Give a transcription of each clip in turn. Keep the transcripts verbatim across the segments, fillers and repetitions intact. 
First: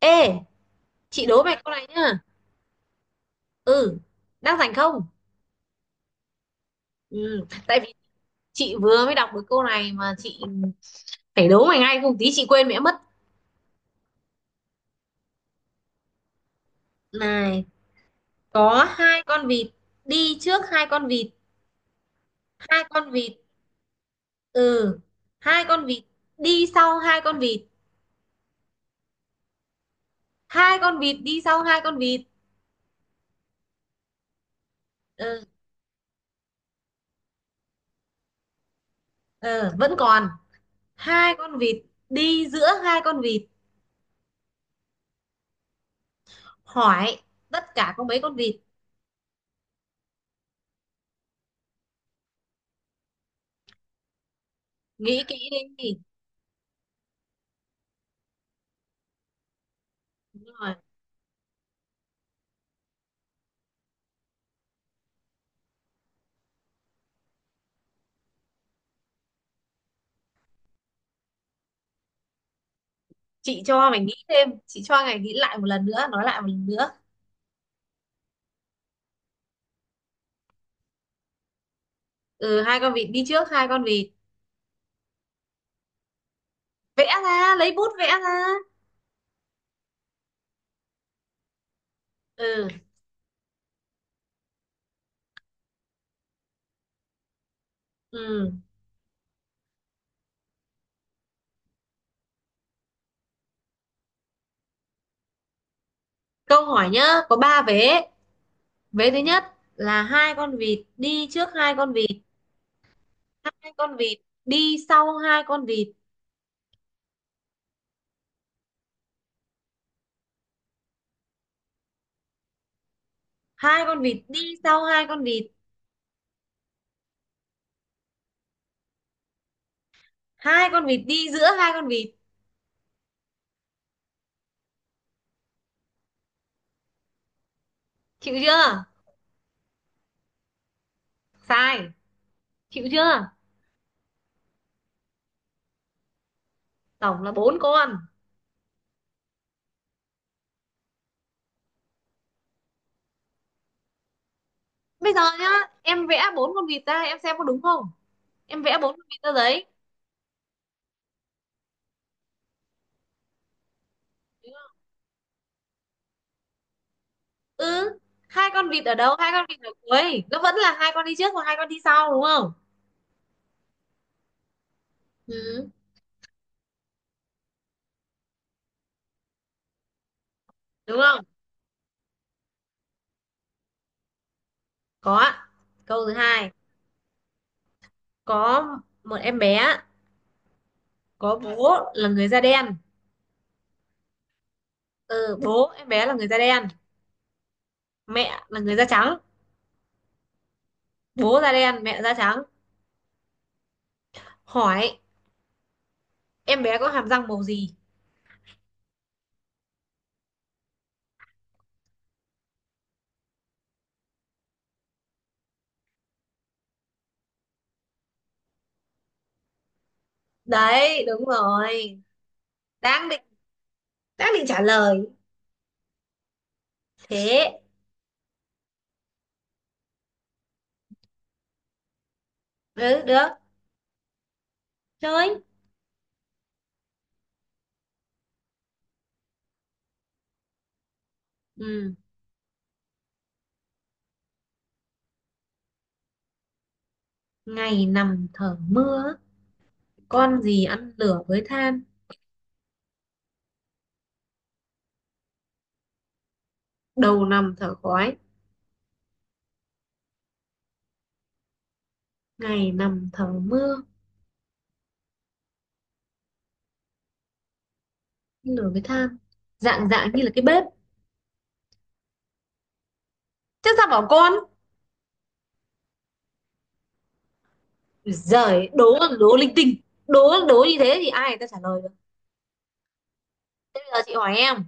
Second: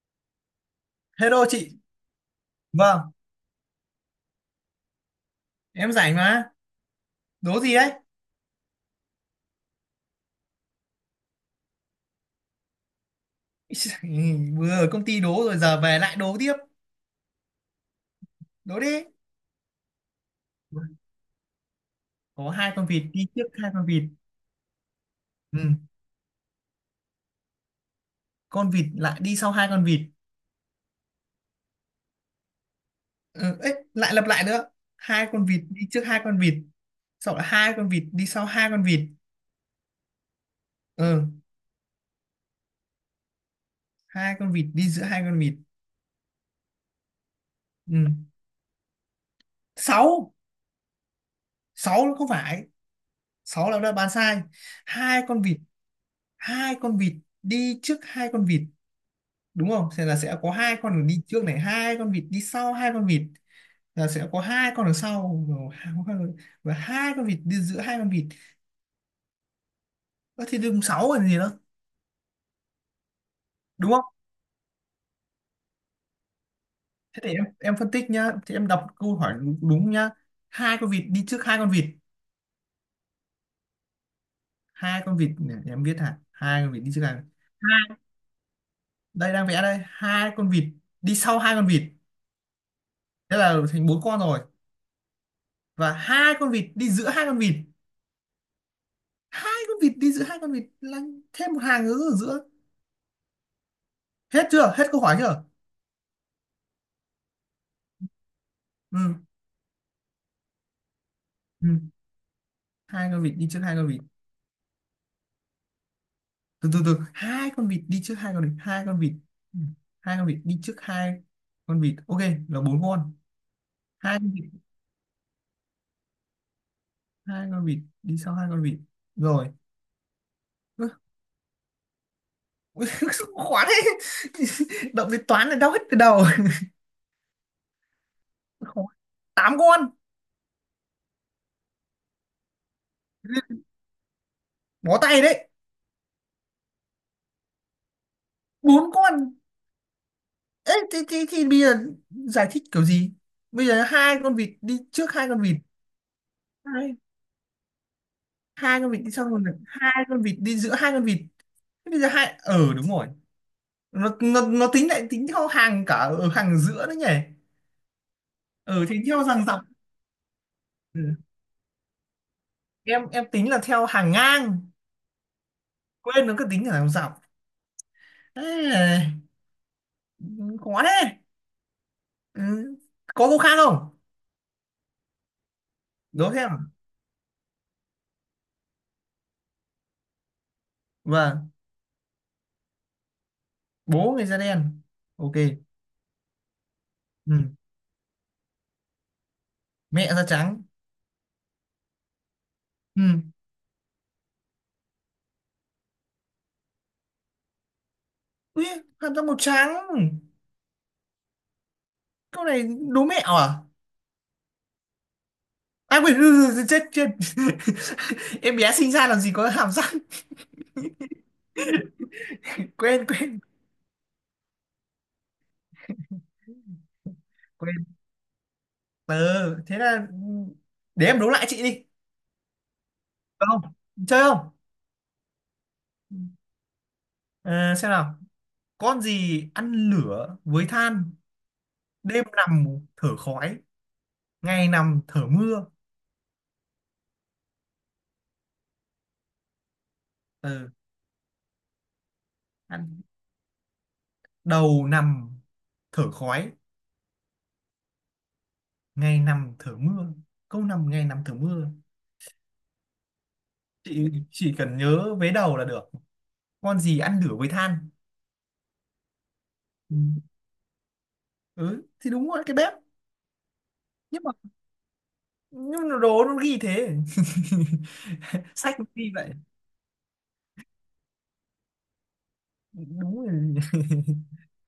Ê, chị đố Hello mày chị, câu này nhá. vâng, Ừ, đang rảnh không? em rảnh mà, Ừ, đố gì tại đấy? vì chị vừa mới đọc được câu này mà chị phải đố mày ngay không tí chị quên mẹ mất. Vừa ở công ty đố rồi giờ về lại đố tiếp, Này, đố có đi. hai con vịt đi trước hai con vịt, Có hai hai con vịt con đi vịt. trước hai con vịt, Ừ, ừ. hai con vịt đi sau hai con vịt, Con vịt lại đi sau hai con vịt, hai con vịt đi sau hai con vịt. ừ. Ấy, lại lặp lại nữa. Hai Ừ, con vịt đi trước hai con vịt, sau đó hai con vịt đi sau hai con vịt, ừ, vẫn còn ừ. hai con vịt đi giữa hai con vịt. Hai con vịt đi giữa hai con vịt, Hỏi tất cả ừ. có mấy con vịt? Sáu, sáu nó không phải, sáu là đã bán sai. Nghĩ Hai con kỹ vịt, đi. hai con vịt đi trước hai con vịt đúng không, thì là sẽ Đúng có rồi. hai con đường đi trước này, hai con vịt đi sau hai con vịt là sẽ có hai con đường sau, và hai con vịt đi giữa hai con vịt. Ơ, thì đúng sáu còn gì nữa, Chị cho đúng mày không? nghĩ thêm, chị cho mày nghĩ lại một lần nữa, nói lại một lần nữa. Thế thì em em phân tích nhá, thì em đọc câu hỏi đúng, đúng nhá. Hai con vịt đi trước hai con vịt, Ừ, hai con vịt đi trước hai con vịt. hai con vịt này, để em viết hả, hai con vịt đi trước Vẽ hai con, ra, lấy bút hai. vẽ ra. Đây đang vẽ đây, hai con vịt đi sau hai con vịt, ừ thế là thành bốn con rồi, và hai con vịt đi giữa hai con vịt. ừ Hai con vịt đi giữa hai con vịt là thêm một hàng nữa ở giữa. Hết chưa, hết câu hỏi chưa? câu hỏi nhá, có ba vế. Vế Ừ. thứ nhất là hai con vịt đi trước Ừ. hai con vịt, Hai con vịt đi trước hai hai con con vịt, vịt đi sau hai con vịt, từ từ từ hai con vịt đi trước hai con vịt, hai con vịt. Ừ. Hai con vịt đi trước hai con vịt, ok, là bốn con. hai con Hai vịt con vịt, đi sau hai con vịt, hai con vịt đi sau hai con vịt, rồi. hai con Ơ, vịt đi giữa hai con vịt. ui, khó thế. Động đến toán là đau hết cái đầu. Chịu Khó. chưa? Tám con. Sai. Chịu chưa? Bó tay đấy. Tổng là bốn con. Bốn con. Ê, thì, thì, thì bây giờ giải thích kiểu gì? Bây giờ hai con vịt đi trước Bây giờ hai con nhá, vịt, em vẽ bốn con vịt hai, ra em xem có đúng không, em vẽ hai con bốn vịt con đi vịt sau, ra xong rồi giấy. hai con vịt đi giữa hai con vịt. Thế bây giờ hai, ờ đúng rồi, nó nó nó tính lại tính theo hàng, cả ở hàng giữa đấy nhỉ. Ừ, hai con vịt Ờ ở thì đâu, theo hai hàng con vịt dọc. ở cuối nó vẫn là hai Ừ. con đi trước và hai con đi sau, đúng không? em em tính là theo hàng ngang, Ừ. quên, nó cứ tính là hàng dọc. Ê, khó Đúng thế. không? Ừ. Có câu khác không? Có ạ. Câu thứ Đố hai: thêm. có một em bé có Vâng. bố là người da đen. Bố người da đen. Ok. Ừ, bố em bé là người da đen, Ừ. mẹ là người da trắng. Mẹ da trắng. Bố da đen mẹ da trắng. Ừ. Hỏi em bé có hàm răng màu gì? Ui, hàm răng màu trắng. Câu này đố mẹo à? À quên, chết chết. Em bé sinh ra làm gì có hàm răng. Đấy, đúng rồi. quên đang định quên đang định trả lời. Thế. quên Ừ, thế là, ừ, để em đố lại chị đi. Ừ được. Được không, chơi không? Chơi. Ờ, xem nào. Con gì ăn lửa với than, Ừ, đêm nằm thở khói, ngày nằm thở mưa. ngày nằm thở mưa, con gì Ừ, ăn lửa với than, ăn, đầu nằm thở khói, đầu nằm thở khói, ngày nằm thở mưa, câu nằm ngày nằm thở mưa. ngày nằm thở mưa. Chị chỉ cần nhớ vế đầu là được. Con gì ăn lửa với than? Lửa với than, dạng Ừ, dạng như là cái bếp. ừ thì đúng rồi, cái bếp. Chắc sao bảo nhưng mà con. nhưng mà đồ nó ghi thế, Ui giời, sách nó đố ghi vậy. đố linh tinh, đố đố như thế thì ai người ta trả lời được? Đúng rồi. Thế bây giờ chị hỏi em:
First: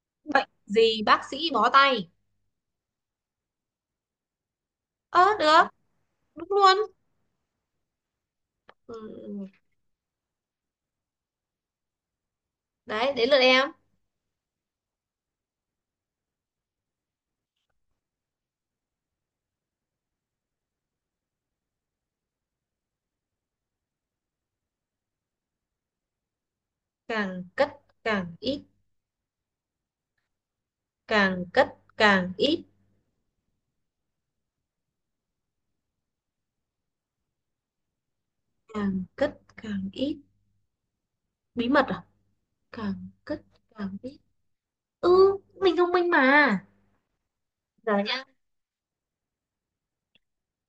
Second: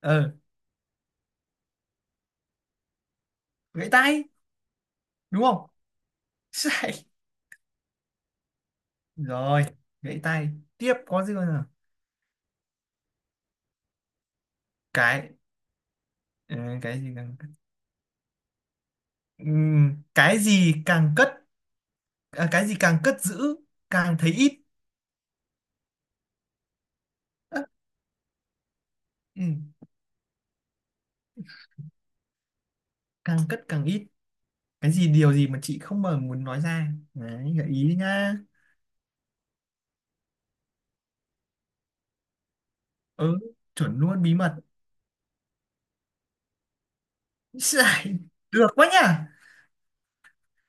Ờ. bệnh gì bác sĩ bó tay? Gãy tay. Ơ Đúng được. không? Đúng luôn. Sai. Ừ. Rồi, gãy tay. Tiếp có gì nữa nào? Đấy, đến lượt em. Cái, ờ, cái gì càng, Ừm, cái gì càng cất, à, cái gì càng cất giữ càng thấy ít. Càng Ơ, cất càng ít, ừ, càng cất càng ít, càng cất càng ít. Cái gì, điều gì mà chị không, mà muốn nói ra. Đấy, gợi ý đi nha. càng cất càng ít. Bí mật à? Càng Ừ, cất càng chuẩn ít. luôn, bí mật. Ừ, mình thông minh mà. Giờ Sai. nhá Được quá nhỉ.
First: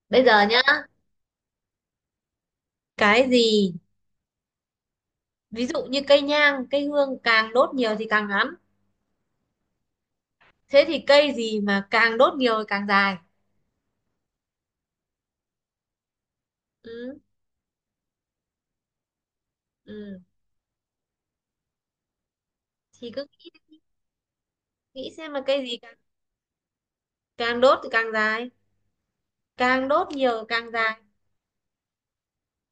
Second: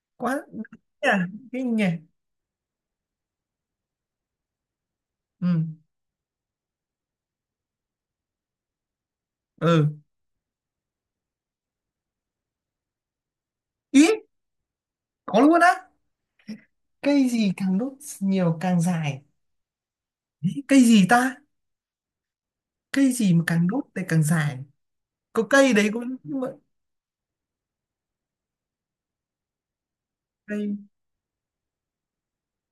bây Quá. giờ nhá, À, kinh nhỉ. cái gì, ví dụ Ừ. như cây nhang, cây hương càng đốt nhiều thì càng ngắn, Ừ. thế thì cây gì mà càng đốt nhiều thì càng dài? Ý, có luôn á. Ừ, Cây gì càng đốt nhiều càng dài. ừ. Ý, cây gì ta, Thì cây cứ gì mà nghĩ, càng đốt thì càng dài. nghĩ xem là Có cây cây gì đấy càng, cũng, nhưng mà, càng đốt thì càng dài, càng đốt nhiều thì càng cây, dài.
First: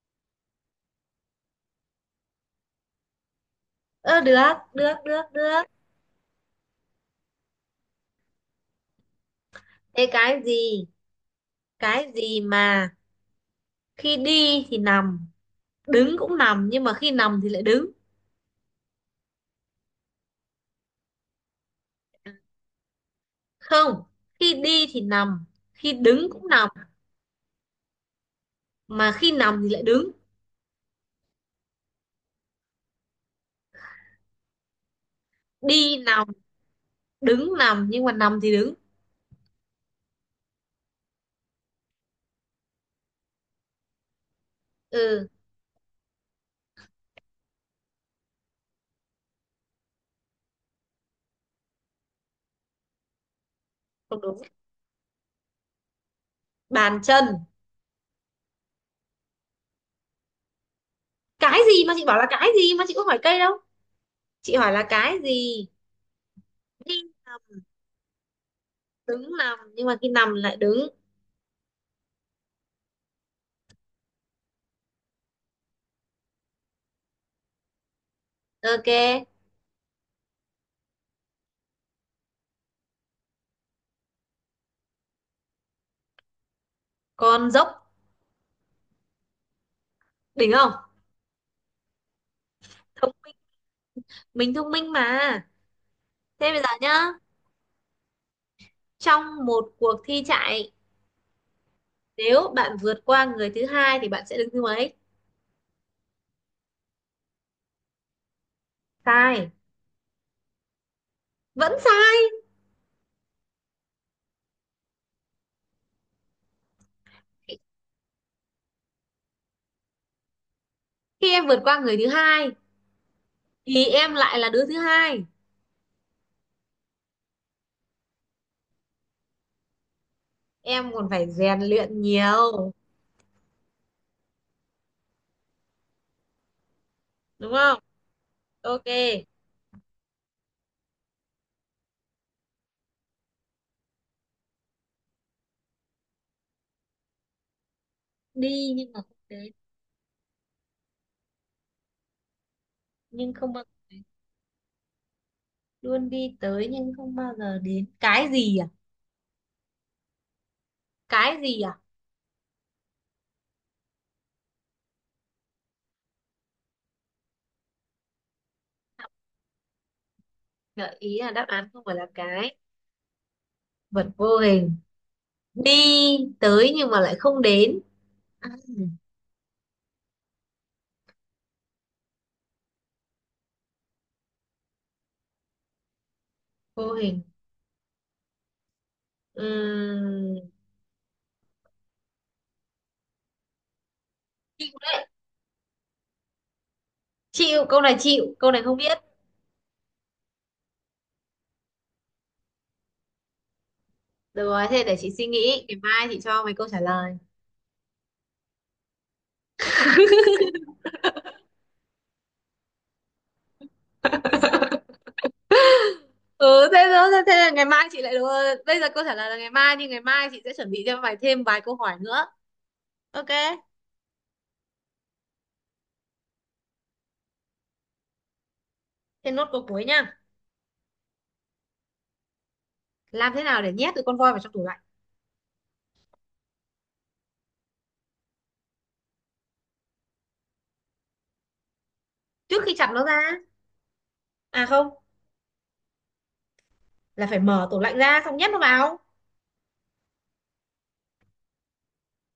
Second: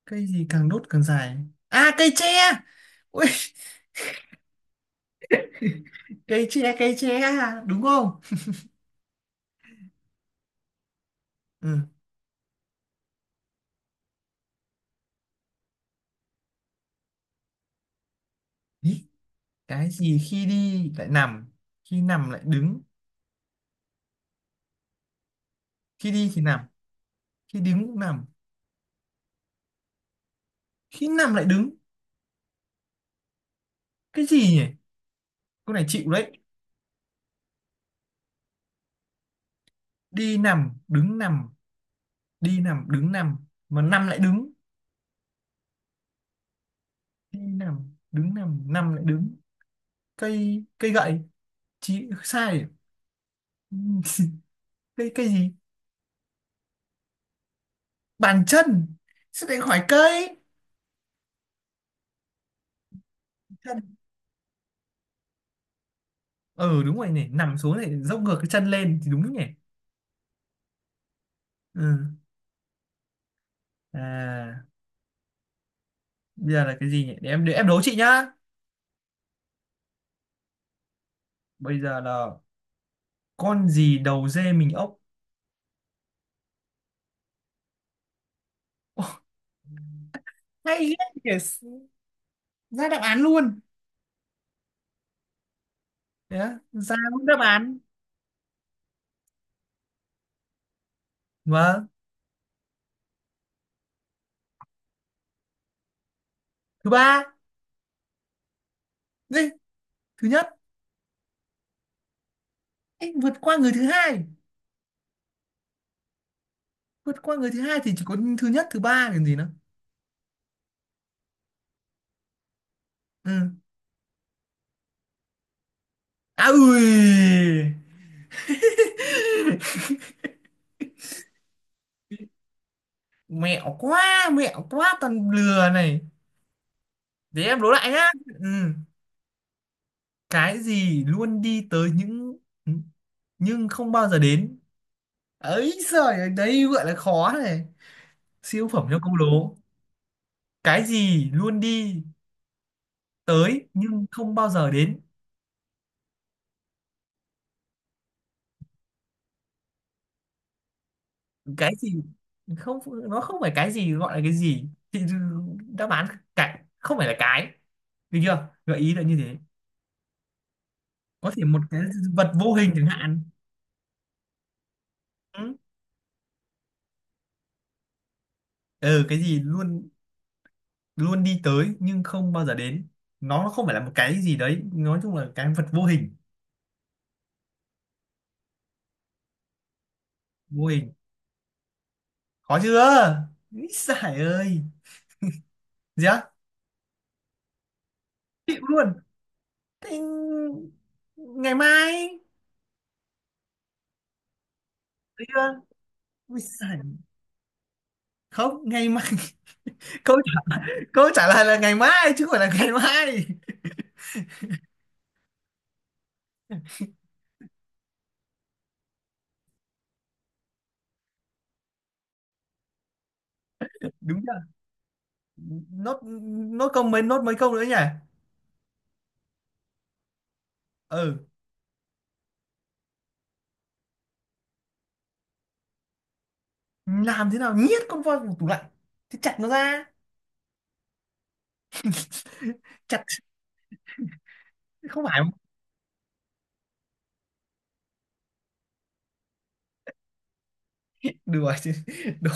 cây gì càng đốt càng dài. À, cây tre. Ui, Ơ được, được, được, được. cây tre, cây tre à, đúng không? Thế cái gì Ừ. cái gì mà khi đi thì nằm, đứng cũng nằm, nhưng mà khi nằm thì lại đứng? Ý, cái gì khi đi lại nằm, khi nằm lại đứng. Không, khi đi thì nằm, khi Khi đứng đi thì cũng nằm, nằm, khi đứng cũng nằm, mà khi nằm thì lại đứng. khi nằm lại đứng. Cái gì nhỉ? Con này Đi chịu nằm, đấy. đứng nằm, nhưng mà nằm thì đứng. Đi nằm đứng nằm, đi nằm đứng nằm, mà nằm lại đứng. Ừ, Đi nằm đứng nằm, nằm lại đứng. Cây cây gậy. Chị sai. không đúng. cây cây gì? Bàn chân. Bàn chân. Sẽ lại khỏi cây. Cái gì mà chị bảo là cái gì mà, chị có hỏi cây đâu, Chân. chị hỏi là cái gì. Ừ Đi đúng rồi nhỉ, nằm, nằm xuống này, dốc ngược cái chân lên thì đứng đúng nhỉ. nằm, nhưng mà khi nằm lại đứng. Ừ. À, bây giờ là cái gì nhỉ, để em để em đố chị nhá. OK, Bây giờ là con gì đầu dê mình ốc. con dốc. Ô, Đỉnh không? hay, ghê nhỉ. Ra đáp Thông án minh, luôn. mình thông minh mà. Thế Yeah. bây giờ Ra nhá, luôn đáp án. trong một cuộc thi chạy, Vâng. nếu bạn vượt qua người thứ hai thì bạn sẽ đứng thứ mấy? Thứ ba. Đi, Sai. thứ nhất. Vẫn sai. Ê, vượt qua người thứ hai, vượt qua người thứ hai thì chỉ có thứ nhất, thứ ba làm gì nữa. Khi em vượt qua người thứ hai Ừ, thì em lại là đứa thứ hai, à ui. em còn phải rèn luyện nhiều. Mẹo quá, mẹo quá, toàn lừa này. Để Đúng em đố không? lại nhá. Ừ. OK. Cái gì luôn đi tới những, ừ, nhưng không bao giờ đến. Ấy giời ơi, đây gọi là khó này, siêu Đi phẩm nhưng cho mà không câu đến. đố. Cái gì luôn đi Nhưng không bao tới nhưng không bao giờ đến? luôn đi tới nhưng không bao giờ đến. cái gì à cái gì Cái à gì? Không, nó không phải cái gì gọi là cái gì, thì đáp án cái không phải là cái. Được chưa, gợi ý là như thế. Gợi ý là Có thể đáp một án cái không phải là vật vô cái, hình chẳng hạn. vật vô hình. Ừ. Đi tới nhưng mà lại không đến. À, Ừ, cái gì luôn, luôn đi tới nhưng không bao giờ đến, nó không phải là một cái gì đấy, nói chung là cái vật vô hình. vô hình. Ừm, Vô hình. Khó chưa? Ý giải ơi. Gì á? chịu câu này, chịu câu này Chịu không luôn. biết. Thế, ngày mai. Được rồi, thế để chị Được suy chưa? nghĩ, ngày mai chị Ui cho mày câu giời. trả lời. Không, ngày mai. Câu, câu trả lời là ngày mai chứ không phải là ngày mai. Ừ thế đó, thế, thế là ngày mai chị lại đúng rồi. Bây giờ câu trả lời là ngày mai, nhưng ngày mai chị sẽ chuẩn bị cho mày thêm vài câu hỏi nữa. OK. Đúng chưa? Nốt. Nốt câu mấy, nốt mấy câu nữa nhỉ. Thế nốt câu cuối nha: Ừ. làm thế nào để nhét được con voi vào trong tủ lạnh? Làm thế nào nhét con voi vào tủ lạnh? Thì chặt nó ra. Trước khi chặt Chặt, nó ra, à không, không phải. là phải mở tủ lạnh ra xong nhét nó vào. Đùa chứ. Đố,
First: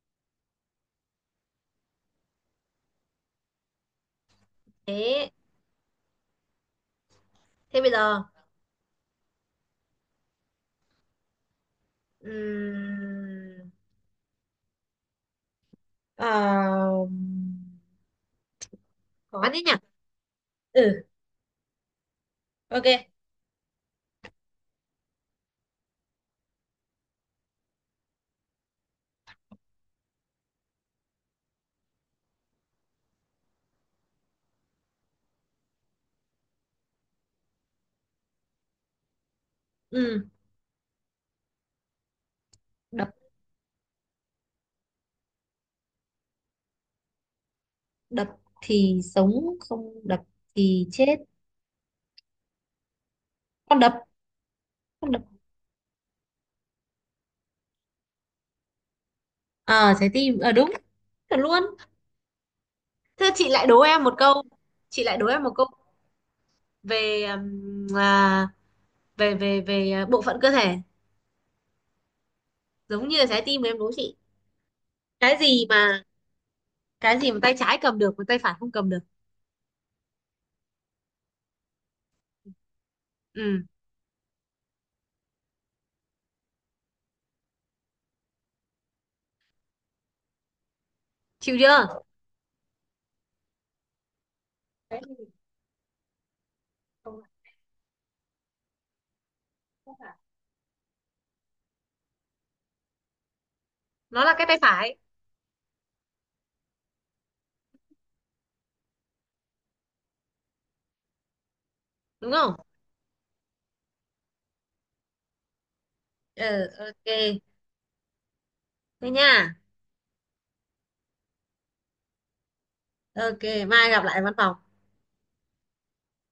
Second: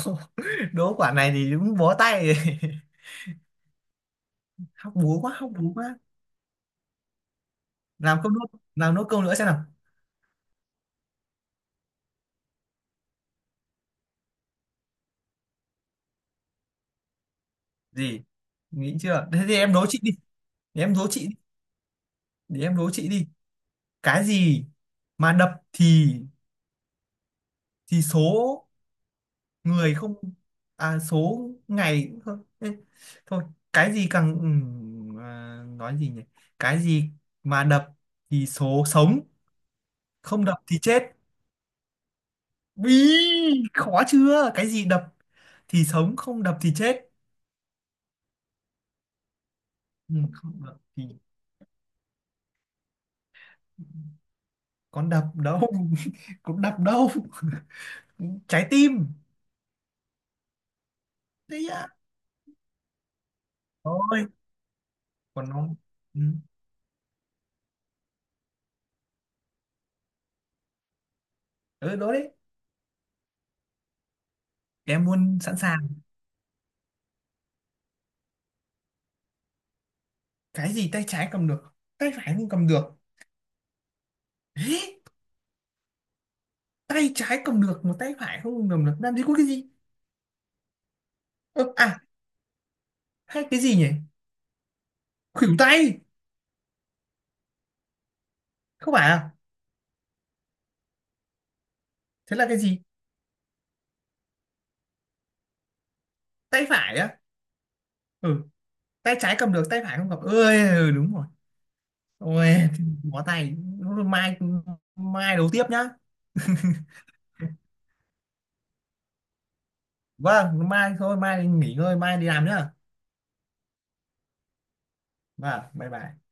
đố quả này thì đúng bó tay. học búa Thế, quá, học búa quá. thế bây Làm giờ câu nốt, làm nốt câu nữa xem nào. ừm, ờ, Gì, nghĩ chưa, thế khó thì thế nhỉ. em đố chị đi. Để em Ừ đố chị đi để em đố OK. chị đi Cái gì mà đập thì thì số người không, à, số ngày cũng thôi. Ê, thôi. Cái gì càng, ừm, à, nói gì nhỉ. Cái gì mà đập thì số sống, Ừ, không đập thì chết. đập Ý, khó chưa, cái gì đập thì sống không đập thì chết? đập thì sống, không Ừ, đập không đập thì thì, chết. Con đập. con con đập đập đâu, cũng đập đâu. Trái tim. ờ, trái tim. Ờ, đúng. Thật luôn. Đấy ạ. Thế chị lại đố em một Thôi, câu, chị lại đố em còn một câu. nó, ừ, Về ừm, à, về về về à, bộ phận cơ thể, ừ đó đấy. giống như là trái tim mà em đố chị. Em cái luôn sẵn gì sàng. mà cái gì mà tay trái cầm được mà tay phải không cầm được? Cái gì tay trái cầm được tay phải không cầm được? Ừ, Ê! Tay trái cầm được mà tay phải không cầm được, làm gì có cái gì. chịu Ờ, à, chưa? hay cái gì nhỉ. Cái gì, Khuỷu tay. không, Không phải à? chắc là Thế là cái gì? nó là cái tay phải. Tay phải á? Ừ. Tay trái cầm được tay phải không cầm, ơi ừ, đúng rồi. Đúng Ôi, không? bó tay. Mai, mai đấu tiếp nhá. Ừ OK. Thế nha. Vâng, mai thôi, mai nghỉ ngơi, mai đi làm nhá. OK, mai gặp lại văn phòng. Vâng, bye bye.